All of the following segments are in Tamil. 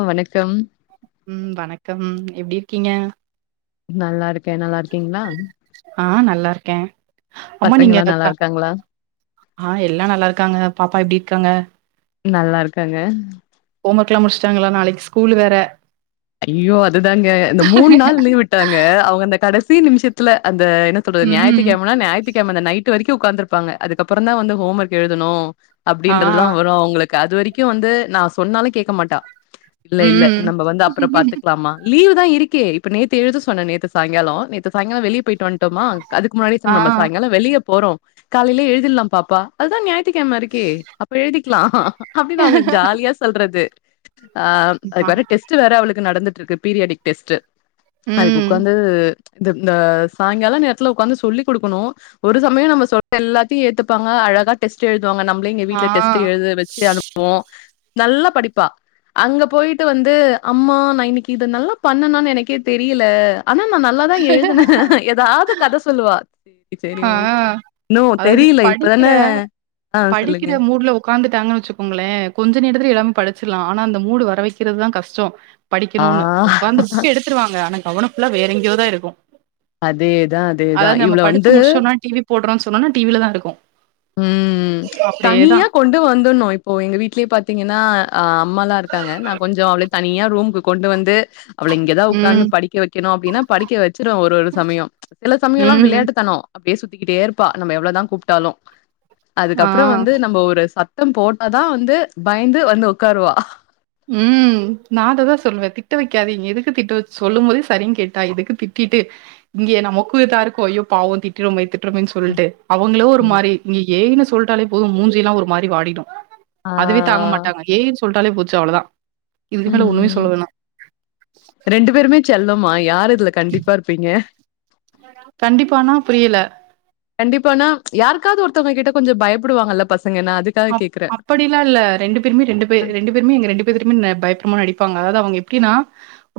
ஆ வணக்கம் ம் வணக்கம் எப்டி இருக்கீங்க நல்லா இருக் ஆ நல்லா இருக்க அம்மா நீங்க பசங்கல்லா நல்லா இருக்காங்களா ஆ எல்லா நல்லா இருக்காங்க பாப்பா எப்டி இருக்காங்க நல்லாருக்காங்க ஹோம் ஒர்க்லா முடிச்ட்டாங்ளா நாளைக் ஸ்கூல் வேற ஐயோ அதுதாங்க இந்த மூண் நாள் லீவு விட்டாங்க அவுங்க அந்த கடைசி நிமிஷத்துல அந்த என்ன சொல்றது ஞாயித்து ம் கிழமனா ஞாயித்து கிழம அந்த நைட்டு வரைக்கு உட்காந்துப்பாங்க அதுக்கப்பறோ தா வந்து ஹோம் ஒர்க் எழுதனு ஆ அப்டின்றதுதா வரு அவுங்களுக்கு அது வரைக்கு வந்து நா சொன்னாலு கேட்க மாட்டா இல்ல இல்ல ம் நம்ம வந்து அப்றோ பன்லாமா லீவ் தா இருக்கே இப்ப நேத்து எழுத சொன்ன நேத்து சாய்ங்காலோ நேத்து சாய்ங்காலோ வெளிய போயிட்டு வன்ட்டோமா அதுக்கு முன்னாடி ஆ சேர் நம்ம சாய்ங்காலோ வெளிய போறோ காலைல எழுதிடலா பாப்பா அதா ஞாயித்துகிழம இருக்கு அப்ப எழுதிக்கலா அப்டின்னு அவுங்க ஜாலியா சொல்றது ஆ ஆ அதுக்கு வேற டெஸ்ட் வேற அவளுக்கு நடந்துட்டு இருக்கு பீரியாடிக் டெஸ்ட்டு அதுக்கு ம் உட்காந்து இந்த இந்த சாய்ங்கால நேரத்துல உக்காந்து சொல்லி குடுக்கணு ஒரு சமயம் நம்ம சொல்ற எல்லாத்தையு ஏத்துப்பாங்க அழகா டெஸ்ட் எழுதுவாங்க நம்ம பிள்ளைங்க ஆ வீட்ல டெஸ்ட்டு எழுத வச்சி அனுப் புவோ நல்லா படிப்பா அங்க போயிட்டு வந்து அம்மா இன்னைக்கி இது நல்லா பண்ணனு எனக்கே தெரியல ஆனா நா நல்லா தா எழுதுன ஏதாவ்து கத சொல்லுவா செரி செரி ஆ ஓக இன்னு அதாவது தெரில இப்பதான படிக்கிற ஆ சொல்லுங்க உட்காந்துட்டாங்கன்னு வச்சுக்கோங்ளே கொஞ்ச நேரத்துல எல்லாமே படிச்சிர்லா ஆனா அந்த மூடு வரவைக்கிறதுதா கஷ்டோ ஆ படிக்கணுன்னு உட்காந்து புக்க எடுத்துருவாங்க ஆனா கவன ஃபுல்லா வேற எங்கியோதா இருக்கு அதேதா அதேதா அதாவது நம்ம இவ்ளோ படிச்சு வந்து முடிச்சோனா டிவி போட்றோன் சொன்னுன்னா டிவில தா இருக்கு ம் அப்டியேதா தனியா கொண்டு வந்துர்ணு இப்போ எங்க வீட்லே பாத்தீங்கன்னா அ அம்மாலா இருக்காங்க நா கொஞ்சோ அவ்ள தனியா ரூம்க்கு கொண்டு வந்து அவள இங்க தா ம் உக்காந்து படிக்க வைக்கணு அப்டின்னா படிக்க வச்சருவ ஒரு ஒரு சமயோ சில சமையோல்லா ம். விளையாட்டுத்தனோ அப்டியே சுத்திக்கிட்டே இருப்பா நம்ம எவ்ளதா கூப்ட்டாலு ஆ. அதுகப்றோ வந்து நம்ம ஒரு சத்தம் போட்டாதா வந்து பயந்து வந்து உக்காருவா ம் நா அத தா சொல்லுவ திட்ட வைக்காதீங்க எதுக்கு திட்ட வச் சொல்லும் போதே சரினு கேட்டா எதுக்கு திட்டிட்டு இங்கே நமக்கு இத இருக்கு ஐயோ பாவு திட்ரோமே திட் ரோமே ம் சொல்ட்டு அவுங்களு ஒரு ம் மாரி நீ ஏன்னு சொல்ட்டாலே போது மூஞ்சி எல்லா ஒரு மாதிரி வாடிடு ஆ அதுவே தாங்க மாட்டாங்க ஏன்னு சொல்லிட்டாலே போச்சு அவ்ளதா இதுக்கு மேல ஒண்ணுமே சொல்ல ம் வேண ரெண்டு பேருமே செல்லமா யாரு இதுல கண்டீப்பா இருப்பீங்க கண்டிப்பானா புரில கண்டிப்பானா யாருக்காவது ஒருத்தவுங்க கிட்ட கொஞ்ச பயப்படுவாங்கல்ல பசங்கன்னா அது அ அப்படி ல இல்ல ரெண்டு பேருமே ரெண்டு பே ரெண்டு பேருமே எங்க ரெண்டு பேத்துட்டுமே பயப்பர மாரி நடிப்பாங்க அதாவது அவுங்க எப்டினா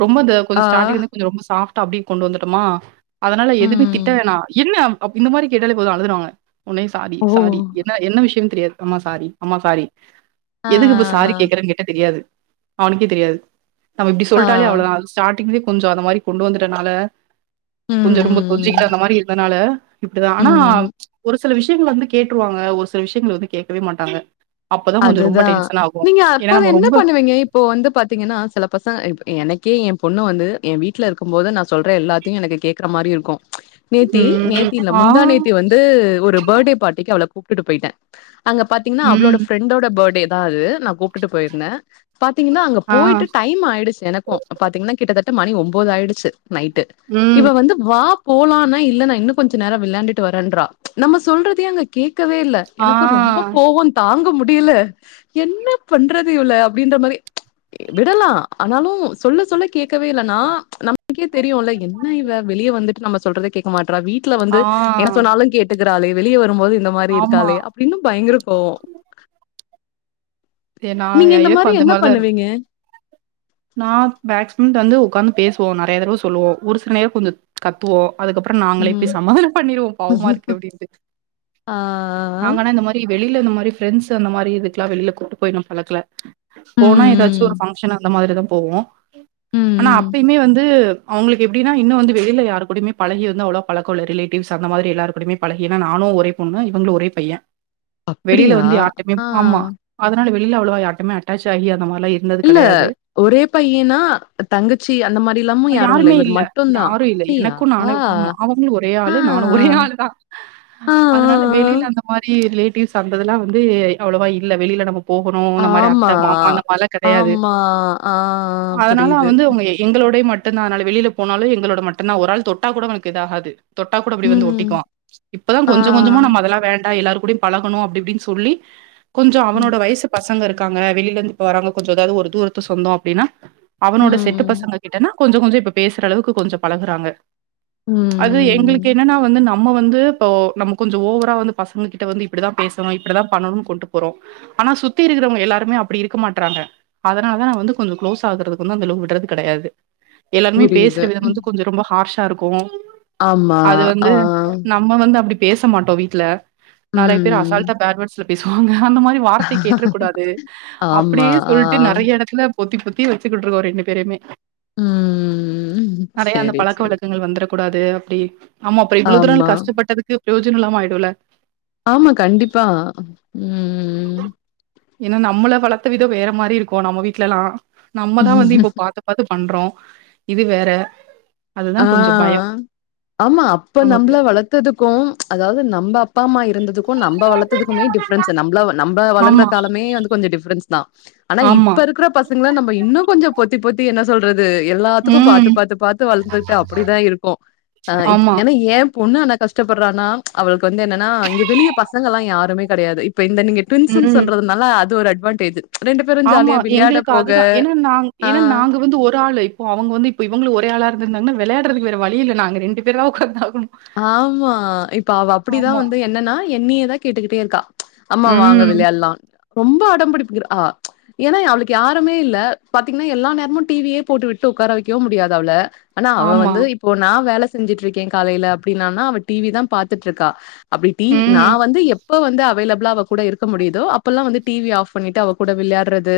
ரொம்ப இந்த கொஞ்ச ஆ ஸ்டார்டிங்ல இருந்து கொஞ்ச ரொம்ப சாஃப் ட்டா அப்டி கொண்டு வந்துட்டோமா அதனால எதுமே திட்ட ம் வேணா என்ன இந்த மாரி கேட்டாலே போது அழுதுருவாங்க உன்னே சாரி ஓ சாரி என்ன என்ன விஷயோ தெரியாது அம்மா சாரி அம்மா சாரி ஆ எதுக்கு இப்ப சாரி கேக்குறன் கேட்ட தெரியாது அவுனுக்கே தெரியாது நம்ம இப்டி ஆ சொல்ட்டாலே அவ்ளோத ஸ்டார்ட்டிங்லே கொஞ்சோ அந்த மாரி கொண்டு வந்துறதுனால கொஞ்ச ம் ரொம்ப கொஞ்சுக்கிட்டு ம் அந்த மாரி இருந்தனால இப்டிதா ஆனா ம் ஒரு சில விஷயங்கள் வந்து கேட்ருவாங்க ஒரு சில விஷயங்கள வந்து கேட்கவே மாட்டாங்க அப்பதா கொஞ்சோ ரொம்ப அதுதா டென்ஷனாகு நீங்க அப்ப ஏன்னா அத நம்ம என்ன ரொம்ப பண்ணுவீங்க இப்போ வந்து பாத்தீங்கனா சில பசங்க எனக்கே என் பொண்ணு வந்து என் வீட்ல இருக்கு போது நா சொல்ற எல்லாத்த யு எனக்கு கேக்குற மாரி இருக்கு நேத்தி ம், நேத்தி இல்ல ஆ, முந்தா நேத்தி வந்து ஒரு பர்த்டே பார்ட்டிக்கு அவள கூப்ட்டுட்டு போய்ட்ட அங்க பாத்தீங்கனா அவளோட ம், ஃப்ரெண்டோட பர்த்டே தா அது நா கூப்ட்டு போயிருந்த பாத்தீங்கனா அங்க ஆ, போய்ட்டு டைம் ஆயிடுச்சு எனக்கு பாத்தீங்கனா கிட்டத்தட்ட மணி ஒன்போது ஆயிடுச்சு நைட்டு ம், இவ வந்து வாப் போலானா இல்ல நா இன்னு கொஞ்சோ நேர விளாண்டுட்டு வரேன்றா நம்ம சொல்றதே அங்க கே கேக்கவே இல்ல எனக்கு ரொம்ப ஆ கோப தாங்க முடி ல்ல என்ன பண்றது இவள அப்டின்ற மாரி விடலா ஆனாலு சொல்ல சொல்ல கேக்கவே இல்லனா நமக்கே தெரியு இல்ல என்ன இவ வெளிய வந்துட்டு நம்ம சொல்றத கேக்க மாட்றா வீட் ல ஆ வந்து என்ன சொன்னாலு கேட்டுக்கிறாலே வெளியே வருபோது இந்த மாரி ஆமா. இருக்காளே அப்டின்னு பயங்கர கோவோ எ நான் நீங்க இந்த எனக்கும் மாரி என்ன பண்ணுவீங்க நா பேக்ஸ்மம் டல்லு உக்காந்து பேசுவோ நெ றயா தடவ சொல்லுவோ ஒரு சில நேர கொஞ்சோ கத்துவோ அதுக்கப்பற நாங்களே ம் போய் சமாதான பண்ணிருவோ பாவமா இருக்கு அப்டிந்து ஆ நாங்கனா இந்த மாரி வெளில இந்த மாரி ஃப்ரெண்ட்ஸ் அந்த மாரி இதுக்லா வெளில கூட்டு போயி இன்னு பழக்கல போனா எதாச்சு ஒரு ம் பங்க்ஷன் அந்த மாரிதா போவோ ம் ஆனா ம் அப்பயுமே வந்து அவங்களுக்கு எப்டின்னா இன்னு வந்து வெளில யாரு கூடயுமே பழகிருந்து அவ்ளோ பழக்கோல்ல ரிலேட்டிவ்ஸ் அந்த மாரி எல்லாரு கூடயுமே பழகினா நானு ஒரே பொண்ணா இவங்களு ஒரே பையே வெளில அப்டியா வந்து யார்ட்டயுமே ஆ ஆமா அதனால வெளில அவ்ளோவா யார்ட்டமே அட்டாச்சாயி அந்த மாரிலா இல்ல ஒரே பையனா தங்கச்சி அந்த மாரி யாருமே இல்ல யாரு இல்ல எனக்கு ஆ நானு அவங்களு ஒரே ஆ ஆளு நானு ஒரே ஆளு தா ஆ அதனால ஆ வெளில அந்த மாரி ரிலேட்டிவ்ஸ் அந்ததுல்லா வந்து அவ்ளோவா இல்ல வெளில நம்ம போகுணு இந்த மாரி ஆமா. அத்த மாமா அந்த மார்ல்லா கெடையாது ஆமா. ஆ அதனால புரியுது. வந்து உங்கயே எங்களோடே மட்டுதா அதனால வெளில போனாலு எங்களோட மட்டுதா ஒரு ஆள் தொட்டா கூட அவனுக்கு இதாகாது தொட்டா கூட அப்டி வந்து ம். ஒட்டிக்வா இப்பதா ஆ. கொஞ்சோ கொஞ்சமா நம்ம அதலா வேண்டா எல்லாரு கூடையு பழகணு அப்டி இப்டின்னு சொல்லி கொஞ்சோ ம். அவனோட வயசு பசங்க இருக் க்கங்க வெளில இருந்து இப்ப வராங்க கொஞ்சோ இதாது ஒரு தூரத்து சொந்தோ அப்டினா அவனோட செட்டு ம். பசங்க கிட்டனா கொஞ்சோ கொஞ்சோ இப்ப பேசுற அளவுக்கு கொஞ்சோ பழகுறாங்க அது எங்களுக்கு ம். என்னனா வந்து நம் நம்ம வந்துப்போ நம்ம கொஞ்சோ ஓவரா வந்து பசங்க கிட்ட வந்து இப்டிதா பேசணு இப்டிதா பண்ணணுன் கொண்ட்டு போறோ ஆனா சுத்தி இருக்கிறவங்க எல்லாருமே அப்டி இருக்க மாட்றாங்க நா வந்து கொஞ்சோ க்ளோஸ் ஆகுறதுக்கு வந்து அந்தளவுக் விடுறது கெடையாது எல்லாருமே புரியுது. பேசுறவிதோ ம். வந்து கொஞ்சோ ரொம்ப ஹார்ஷா இருக்கு ஆமா. அது வந்து ஆ. நம் நம்ம வந்து அப்படி பேச மாட்டோ வீட்ல நெறய பேரு ம். அசால்டா பேட் வேர்ட்ஸ்ல பேசுவாங்க அந்த மாரி வார்த்தை கேட்ற கூடாது ஆமா. அப்டியே ஆ. சொல்ட்டு நெறை நெடச்சுல பொத்தி பொத்தி வச்சுக்கிட்ருக்கோ ரெண்டு பேரயுமே ம். நெறய அந்த சரி, பழக்க சரி. வழக்கங்கள் வந்தரகூடாது அப்டி ஆமா இப்றோ இவ்ளோ தூரோ ஆமா. வந்து கஷ்டப்பட்டதுக்கு பிரயோஜனோ இல்லாம ஆயிடுல ஆமா கண்டிப்பா ம் ஏன்னா நம்மள வளர்த்த விதோ வேற மாரி இருக்கு நம்ம வீட்லல்லா நம்மதா வந்து இப்ப பாத்து பாத்து பண்றோ இது வேற அதுதா கொஞ்சோ ஆ. பயோ ஆமா அப்ப நம்ள வளத்ததுக்கும் அதாவது நம்ப அப்பா அம்மா இருந்ததுக்கு நம்ப வளத்ததுக்குமே டிஃப் ஃப்ரென்ஸ் நம்ல நம்ம வளந்த ஆமா, காலமே அந்து கொஞ்சோ டிஃப்ரன்ஸ்தா ஆனா ஆமா. இப்ப இருக்ற பசங்ள நம்ப இன்னு கொஞ்சோ பொத்தி பொத் த்தி என்ன சொல்றது எல்லாத்துக்கு ம். பாத்து பாத்து பாத்து வளத்து ட்டு அப்டிதா இருக்கு ஆ இப் ஆமா. எனா ஏம் பொண்ணு ஆனா கஷ் ஷ்டப்பறானா அவளுக்கு வந்து என்னனா இங்க வெளிய பசங்களா யாருமே கெடையாது இப்ப இந்த நீங்க ட்வின்ஸ்சுன் ம். சொல்றது நல்லா அது ஒரு அட்வான்டேஜூ ஆமா எங்ளுக்கு அதுதா எனா நாங் எனா ஆ. நாங்க வந்து ஒரு ஆளு இப் ப்போ அவுங்க வந்து இப்ப இவங்ளு ஒரே ஆளா இருந்திருந்தாங்னா வெளயாட்றதுக்கு வேற வழி இல்ல நாங்க ரெண்டு பேருதா உக்காந்தாகணு ஆமா இப்ப அவ அப்டிதா வந்து என்னனா என்னியேதா கேட்டுகிட்டே இருக்கா அம்மா வாங்க ம். விளையால்லா ரொம்ப அடம் பிடிப்புகிர் ஆ எனா அவுளுக்கு யாருமே இல்ல பாத்தீங்னா எல்லா நேரமு டி வியே போட்டு விட்டு உக்கார வெக்கவும் முடியாது அவ்ள ஆனா அவ ஆமா. வந்து இப்போ நா வேல செஞ்சுட்ருக்கே காலைல அப்டினானா அவ டி வி தாம் பாத்துட்ருக்கா அப்டி டி வி நா ம். வந்து எப் இப்ப வந்து அவைலெபுளா அவக் கூட இருக்க முடியிதோ அப்ப எல்லா வந்து டி வி ஆஃப் பண்ணிட்டு அவக் கூட விளையாட்றது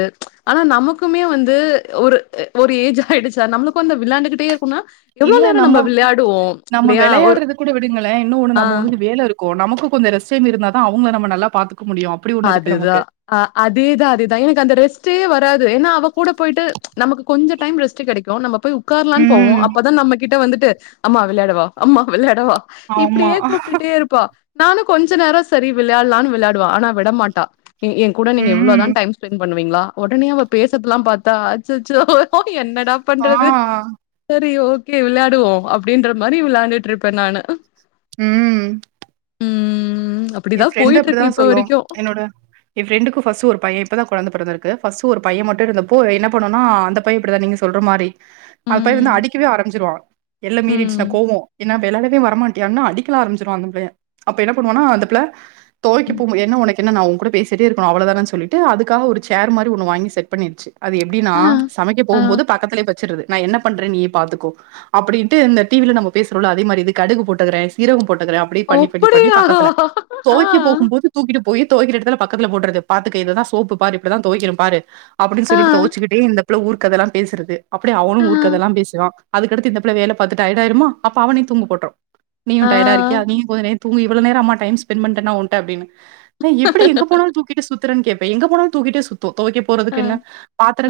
ஆனா நமக்குமே வந்து ஒரு ஒரு ஏஜ் ஆயிடுச்சா நம்ளுக்கு அந்த விளாண்டுகிட்டே இருக்குனா எவ்ளோ நேரோ நம்ம விளையாடுவோ நம்ம இல்லையா ஒரு விளையாடுறது கூட விடுங்களே இன்னோ ஒன்னு ஆ. நம்மோ வந்து இந்த வேல இருக்கு நமக்கு கொஞ்சோ ரெச்சேம் இருந்தாதா அவுங்ள நம்ம நல்லா பாத்துக்க முடியு அதுதா ஆ அதேதா அதேதா எனக்கு அந்த ரெஸ்ட்டே வராது எனா அவக் கூட போயிட்டு நமக்கு கொஞ்சோ டைம் ரெஸ்ட்டு கெடைக்கு நம்ம போய் உக்கார்லான் போவோ ம். அப்பதா நம்ம கிட்ட வந்துட்டு அம்மா விளையாடவா அம்மா விளயாடவா ஆமா இப்டியே கூப்டுட்டே இருப் ப்பா நானு கொஞ்ச நேரோ சரி விளையால்லானு விளையாடுவா ஆனா விடமாட்டா எ ஏங் கூட நீங்க ம் இவ்ளோதா டைம் ஸ்பெண்ட் பண்ணுவீங்ளா ஒடனே அவப் பேசறத்லாம் பாத்தா அச்சச்சோ என்னடாப் ஆ பண்றது சரி ஓகே விளையாடுவோ அப்டின்ற மாரி விளயாண்டுட்ருப்பே நானு ம் ம். எ அப்படிதான் ஃபிரெண்டு போயிட்டு இருக்கு அப்டிதா இப்ப சொல்லோம் வரைக்கும். என்னோட எ ஃப்ரெண்டுக்கு ஃபஸ்சு ஒரு பையே இப்பதா கொழந்த பெறந்துருக்கு ஃபர்ஸ்ட்டு ஒரு பையே மட்டு இருந்தோப்போ என்னப் பண்ணுனா அந்தப் பையே இப்டிதா நீங்க சொல்ற மாரி அந்த பைய ம். வந்து அடிக்கவே ஆரம்பிச்சிருவா எல்ல மீறிடுச்னா ம். கோவோ என்ன வெளையாடவே வரமாட்டியான்னு அடிக்கலா ஆரம்பிச்சிருவா அந்த புளைய அப்ப என்னாப் பன்ணுவானா அந்தப் ப்ள தொவைக்க போம்போ என்ன உனக்கு என்ன நா ஊங்கூட பேசிட்டே இருக்கனு அவ்ளதானன் சொல்லிட்டு அதுக்காக ஒரு சேர் மாரி ஒன்னு வாங்கி செட் பண்ணிருச்சு அது எப்டினா சமைக்கப் போகும்போது பக்கத்துலியேப் பச்சிட்றது நா என்ன பண்றே நீயேப் பாத்துக்கோ அப்டின்ட்டு இந்த டி வில நம்ம பேசுறோல அதே மாரி இது கடுகு போட்டுக்கறே சீரகோ போட்டுக்கறே அப் அப்டி பண்ணி பண்ணி பண்ணி அப்படியா? பக்கத்துல ஆ, தொவைக்கப் போகும்போது தூக்கிட்டுபோயி தொவைக்கிற எடத்துல பக்கத்துல போட்டர்றது பாத்துக்க இதுதா சோப்பு பாரு இப்டிதா தொவைக்கணும் பாரு அப்பிடின் ஆ, சொல்லிட்டு தொவச்சிகிட்டே இந்தப் புள ஊர் கதலாம் பேசறது அப்டியே ஆ, அவனும் ஊர்க்கதலாம் பேசுவா அதுக்கடுத்து இந்தபுள வேல பாத்து டயடாயிருமா அப்ப அவனையுந் தூங்க போட்ரு நீயு ஆ. டயடா இருக்கியா நீயு கொஞ்ச நேரந் தூங்கி இவ்ளா நேரோ அம்மா டைம் ஸ்பெண்ட் பண்ட்டனா ஊன்ட்ட அப்டினு ஏ எப்டி எங்க போனாலு தூக்கிட்டு சுத்தறன் கேப்பே எங்க போனாலு தூக்கிட்டு சுத்து தொவைக்கப் ஆ, போறதுக்கு என்ன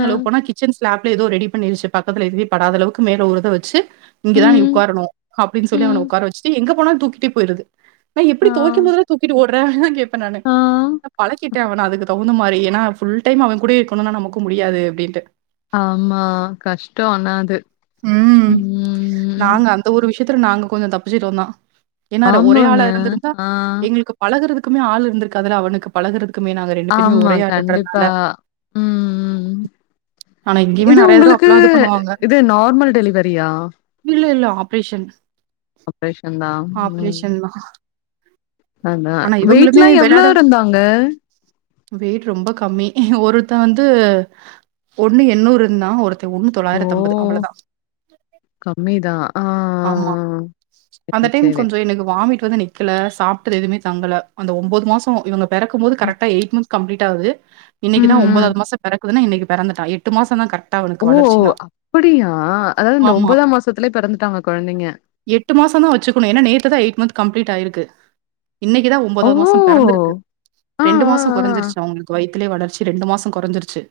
ஆ. போனா கிச் ச்சன் ஸ்லாப்ல எதோ ரெடி பண்ணிருச்சு பக்கத்துல எதுவுமே படாத அளவுக்கு மேல ஒரு இத வச்சு இங்கதா நீ ம், உக்காரணு அப்டின் சொல்லி அவன ம். உக்கார வச்சிட்டு எங்கப் போனாலு தூக்கிட்டே போயிருது நா எப் ஆ, தொவைக்கிம் போதெல்லா தூக்கிட்டு ஓட்ற கேப்பே நானு ஆ. பழக்கிட்டே அவன அதுக்கு தகுந்த மாரி எனா ஃபுல்டைம் அவங் கூடியே இக்கணுனா நமக்கு முடியாது அப்டின்ட்டு ஆமா கஷ்டோ அன்னாது உம் நாங்க அந்த ஒரு விஷயத்துல நாங்க கொஞ்சோ தப்பிச்ட்டு ருந்தோ என்னட ஒரே ஆமாங்க. ஆளா இருந்திருந்தா ஆ. எங்களுக்கு பழகுறதுக்குமே ஆள் இருந்திருக்காதுல அவனுக்கு பழகறதுக்குமே நாங்க பேருமே ஆமா ஒரே ஆளுன்றனால. கண்டிப்பா உம் ஆனா இங்கயுமே இது நெறைய தடவ உங்களுக்கு அப்பல்லா இது பண்ணுவாங்க இது நார்மல் டெலிவரியா இல்ல இல்ல ஆப்ரேஷன் ஆப்ரேஷன் ஆப்ரேஷன்தா ஆனா வெயிட் லாம் எவ்ளோருந்தாங்க வெயிட் ரொம்ப கம்மி ஒருத்தே வந்து ஒண்ணு எண்ணூறுருந்தா ஒருத் ஒண்ணு ஓ! தொள்ளாயிரத்துஅம்பது அவ்ளோதா அவ்வளதான் கம்மி தா ஆமா அந்த டைம் சரி. கொஞ்சோ எனக்கு வாமிட் இப்பத நிக்கல சாப்டது எதுவுமே தங்கல அந்த ஒன்பது மாசோ இவ்ங்க பெறக்கும் போது கரெக்டா எய்ட் மந்த்ஸ் கம்ப்ளீட் ஆகுது ம், இன்னக்கிதா ம். ஒன்பதாவது மாசம் பிறக்குதுன்னா இன்னைக்கு பிறந்துட்டான் எட்டு மாசம் தா கரெக்டா அவனுக்கு வளர்ச்சின்னா அப்டியா அதாவது இந்த ஒன்பதாம் மாசத்துலேயே பிறந்துட்டாங்க கொழந்தைங்க எட்டு மாசோந்தா வச்சுணும் ஏன்னா நேத்து தான் எய்ட் மந்த் கம்ப்ளீட் ஆயிருக்கு இன்னைக்குதான் ஓ! ஒன்பதாவது மாசம் பெறந்திருக்கு ஆ, ரெண்டு ஆ, மாசம் ஆ. கொறஞ்சிருச்சு அவங்களுக்கு வயத்தலேயே வளர்ச்சி ரெண்டு மாசம் கொறஞ்சிருச்சு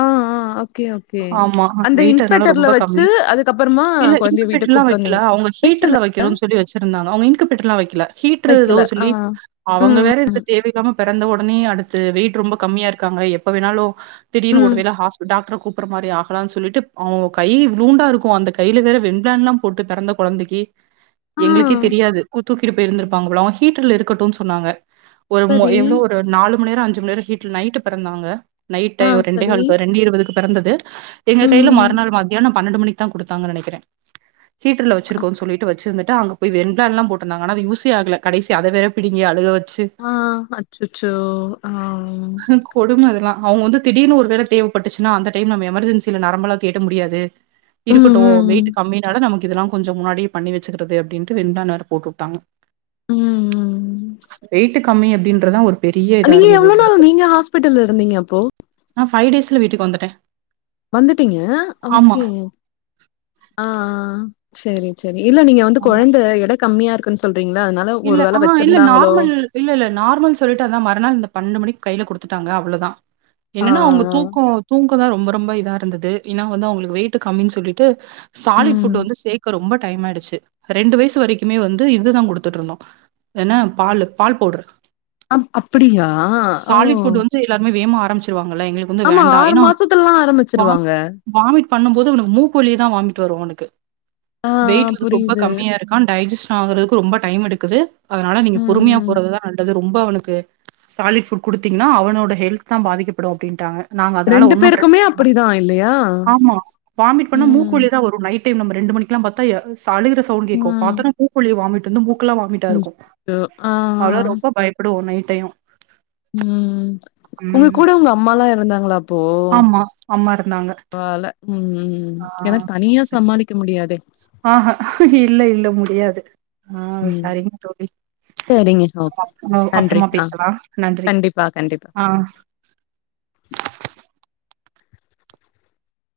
ஆ, ஆ. Okay, okay. ஆமா அந்த வெயிட்டுனால இன்குபேட்டர்ல ரொம்ப வச்சு, அதுக்கப்புறமா இல்ல குழந்தைய இங்குபேட்டர்ல வீட்டுக்கு எல்லா கூப்ட்டு வெக்கல வந்தீங்க. அவு‌ங்க வைக்கல, ஹீட்டர்ல வக்கணும்னு சொல்லி வச்சிருந்தாங்க அவங்க இங்கிபெட்டர்லலா எல்லாம் வைக்கல ஹீ்ட்டரு ஏதோ வைக்கல. ஆ. சொல்லி அவங்க ம், வேற இதுல தேவையில்லாம பிறந்த உடனே அடுத்து வெயிட் ரொம்ப கம்மியா இருக்காங்க எப்ப வேணாலும் திடீனு ம். ஒருவேள ஹாஸ் டாக்டர கூப்டற மாதிரி ஆகலானு சொல்லிட்டு அவ் கை இவ்லூண்டா இருக்கும் அந்த கையில வேற வெண்பிளான் எல்லாம் போட்டு பெறந்த கொழந்தைக்கு ஆ. எங்களுக்கே தெரியாது தூக்கிட்டு போய் இருந்திருப்பாங்க போல அவே ஹீட்டர்ல இருக்கட்டுன்னு சொன்னாங்க ஒரு மோ சரி. எவ்ளோ ஒரு ஒரு நாலு மண்நேரம் அஞ்சு மண் நேரோ ஹீ்ட்டர் நைட்டு பெறந்தாங்க நைட்டு ஆ, ஒரு ரெண்டே சரி. கால் ரெண்டு இருபதுக்கு பெறந்தது எங்க கையில ம். மறுநாள் மத் தியானோ பண்ணென்டு மணிக்கு தா கொடுத்தாங்க நெனக்கிறே ஹீட்டர்ல வச்சிருக்கோன்னு சொல்லிட்டு வச்சருந்துட்டு அங்கபோய் வெண்ப்ளான்லா போட்ருந்தாங்க அதலா யூஸே ஆகல கடைசி அத வேற பிடிங்கி அழுக வச்சு ஆ அச்சச்சோ ஆ கொடும அதெல்லா அவுங்க வந்து திடீன்னு ஒரு வேள தேவப்பட்டுச்சுன்னா அந்த டைம நம்ம எமர்ஜென்சியில நரம்பெலா தேட்ட முடியாது ம், இருக்கட்டு ம், வெயிட் ம். கம்மினால நமக்கு இதெல்லா கொஞ்சோ முன்னாடியே பண்ணி வச்சுக்கிறது அப்டின்ட்டு வெண்ஃப்ளானு வேற போட்டு வுட்டாங்க ம், ம். வெயிட்டு் கம்மி அப்டின்றதா ஒரு பெரிய இதா நீங்க இருந்தது எவ்ளோ எங்களுக்கு. நாள் நீங்க ஹாஸ்பிட்டல் இருந்தீங்க அப்போ நா ஃபை டேஸுல் வீட்டு வந்துட்டே வந்துட்டீங்க ஓக்கே ஆ செர்ரி செர்ரி இல்ல நீங்க வந்து ஆமா. கொழந்த இட கம்மியா இருக்குன்னு சொல்றீங்களா அதனால ஒரு இல்ல வேள ஆ இல்ல வச்சிருந்தாங்களோ நார்மல் இல்ல இல்ல நார்மல் சொல்லிட்டு அந்த மறுநாள் இந்த பன்னெண்டு மணிக்கு கையில குடுத்துட்டாங்க அவ்ளோதா ஆ என்னன்னா அவ்ங்க தூக்கம் தூக்கந் தா ரொம்ப ரொம்ப இதா இருந்தது ஏன்னா வந்து அவ்ங்களுக்கு வெயிட் கம்மின்னு சொல்லிட்டு ஆ சாலிட் ம் புட் வந்து சேர்க்க ரொம்ப டைம் ஆயிச்சு ரெண்டு வயசு வரைமே வந்து இதுதான் கொடுத்த ட்டு இருந்தோம் என்னா பாலு பால் பவுடர் ஆ அப்படியா ஓ சாலிட் ஃபுட் வந்து எல்லாருமே வேம்மா ஆரம்பிச்சிருவாங்களஎங்களுக்கு ஆமா ஆறு மாசத்துலல்லா ஆரம்பிச்சிருவாங்க வாமிட் பண்ணும் போது இவ்னுக்கு மூக்கு வழியே தா வாமிட் வரு இவுனுக்கு ஆ வெயிட் வந்து ரொம்ப புரியுது கம்மியாருக்கு கான் டைஜிசன் ஆகுறக்கு ரொம்ப டைம் எடுக்குது அதனால நீங்க ம் பொறுமையா ம் போறதுதா நல்லது ரொம்போ அவனுக்கு சாலிட் ஃபுட் குடுத்திங்னா அவனோட ஹெல்த் தா பாதிக்கப்படு அப்டின்ட்டாங்க நாங்க அதனால ரெண்டு ஒன்னு பேருக்குமே பிரச்சன இல்ல அப்படிதா இல்லையா ஆமா வாமிட் பண்ண ம் மூக்கு வழியா தா வரு நைட் டைம் நம்ம ரெண்டு மணிக்கெல்லா பாத் தா சழுகிற சவுண்ட் கேக்கு ம் பாத்தோனே மூக் வழியா வாமிட் வந்து மூக்கலா வா மிட்டா இருக்கு அச்சச்சோ ஆ ஆ அவ்ளா ரொம்ப பயப்படுவோ நைட் டயோ ம் உங்க கூட உங்கம்மாலா இருந்தாங்ளா அப் போ ஆமா அம்மா இருந்தாங்க வேல ம் எனக் தனியா சரி சாமளி க்க முடியாதே அ ஆ இல்ல இல்ல முடியாது ஆ ம் சரிங் தோழி சரிங்க ஓகே [inaudible] நன்றி அப்றமா ஆ பேசலா நன்றி கண்டிப்பா கண்டிப்பா ஆ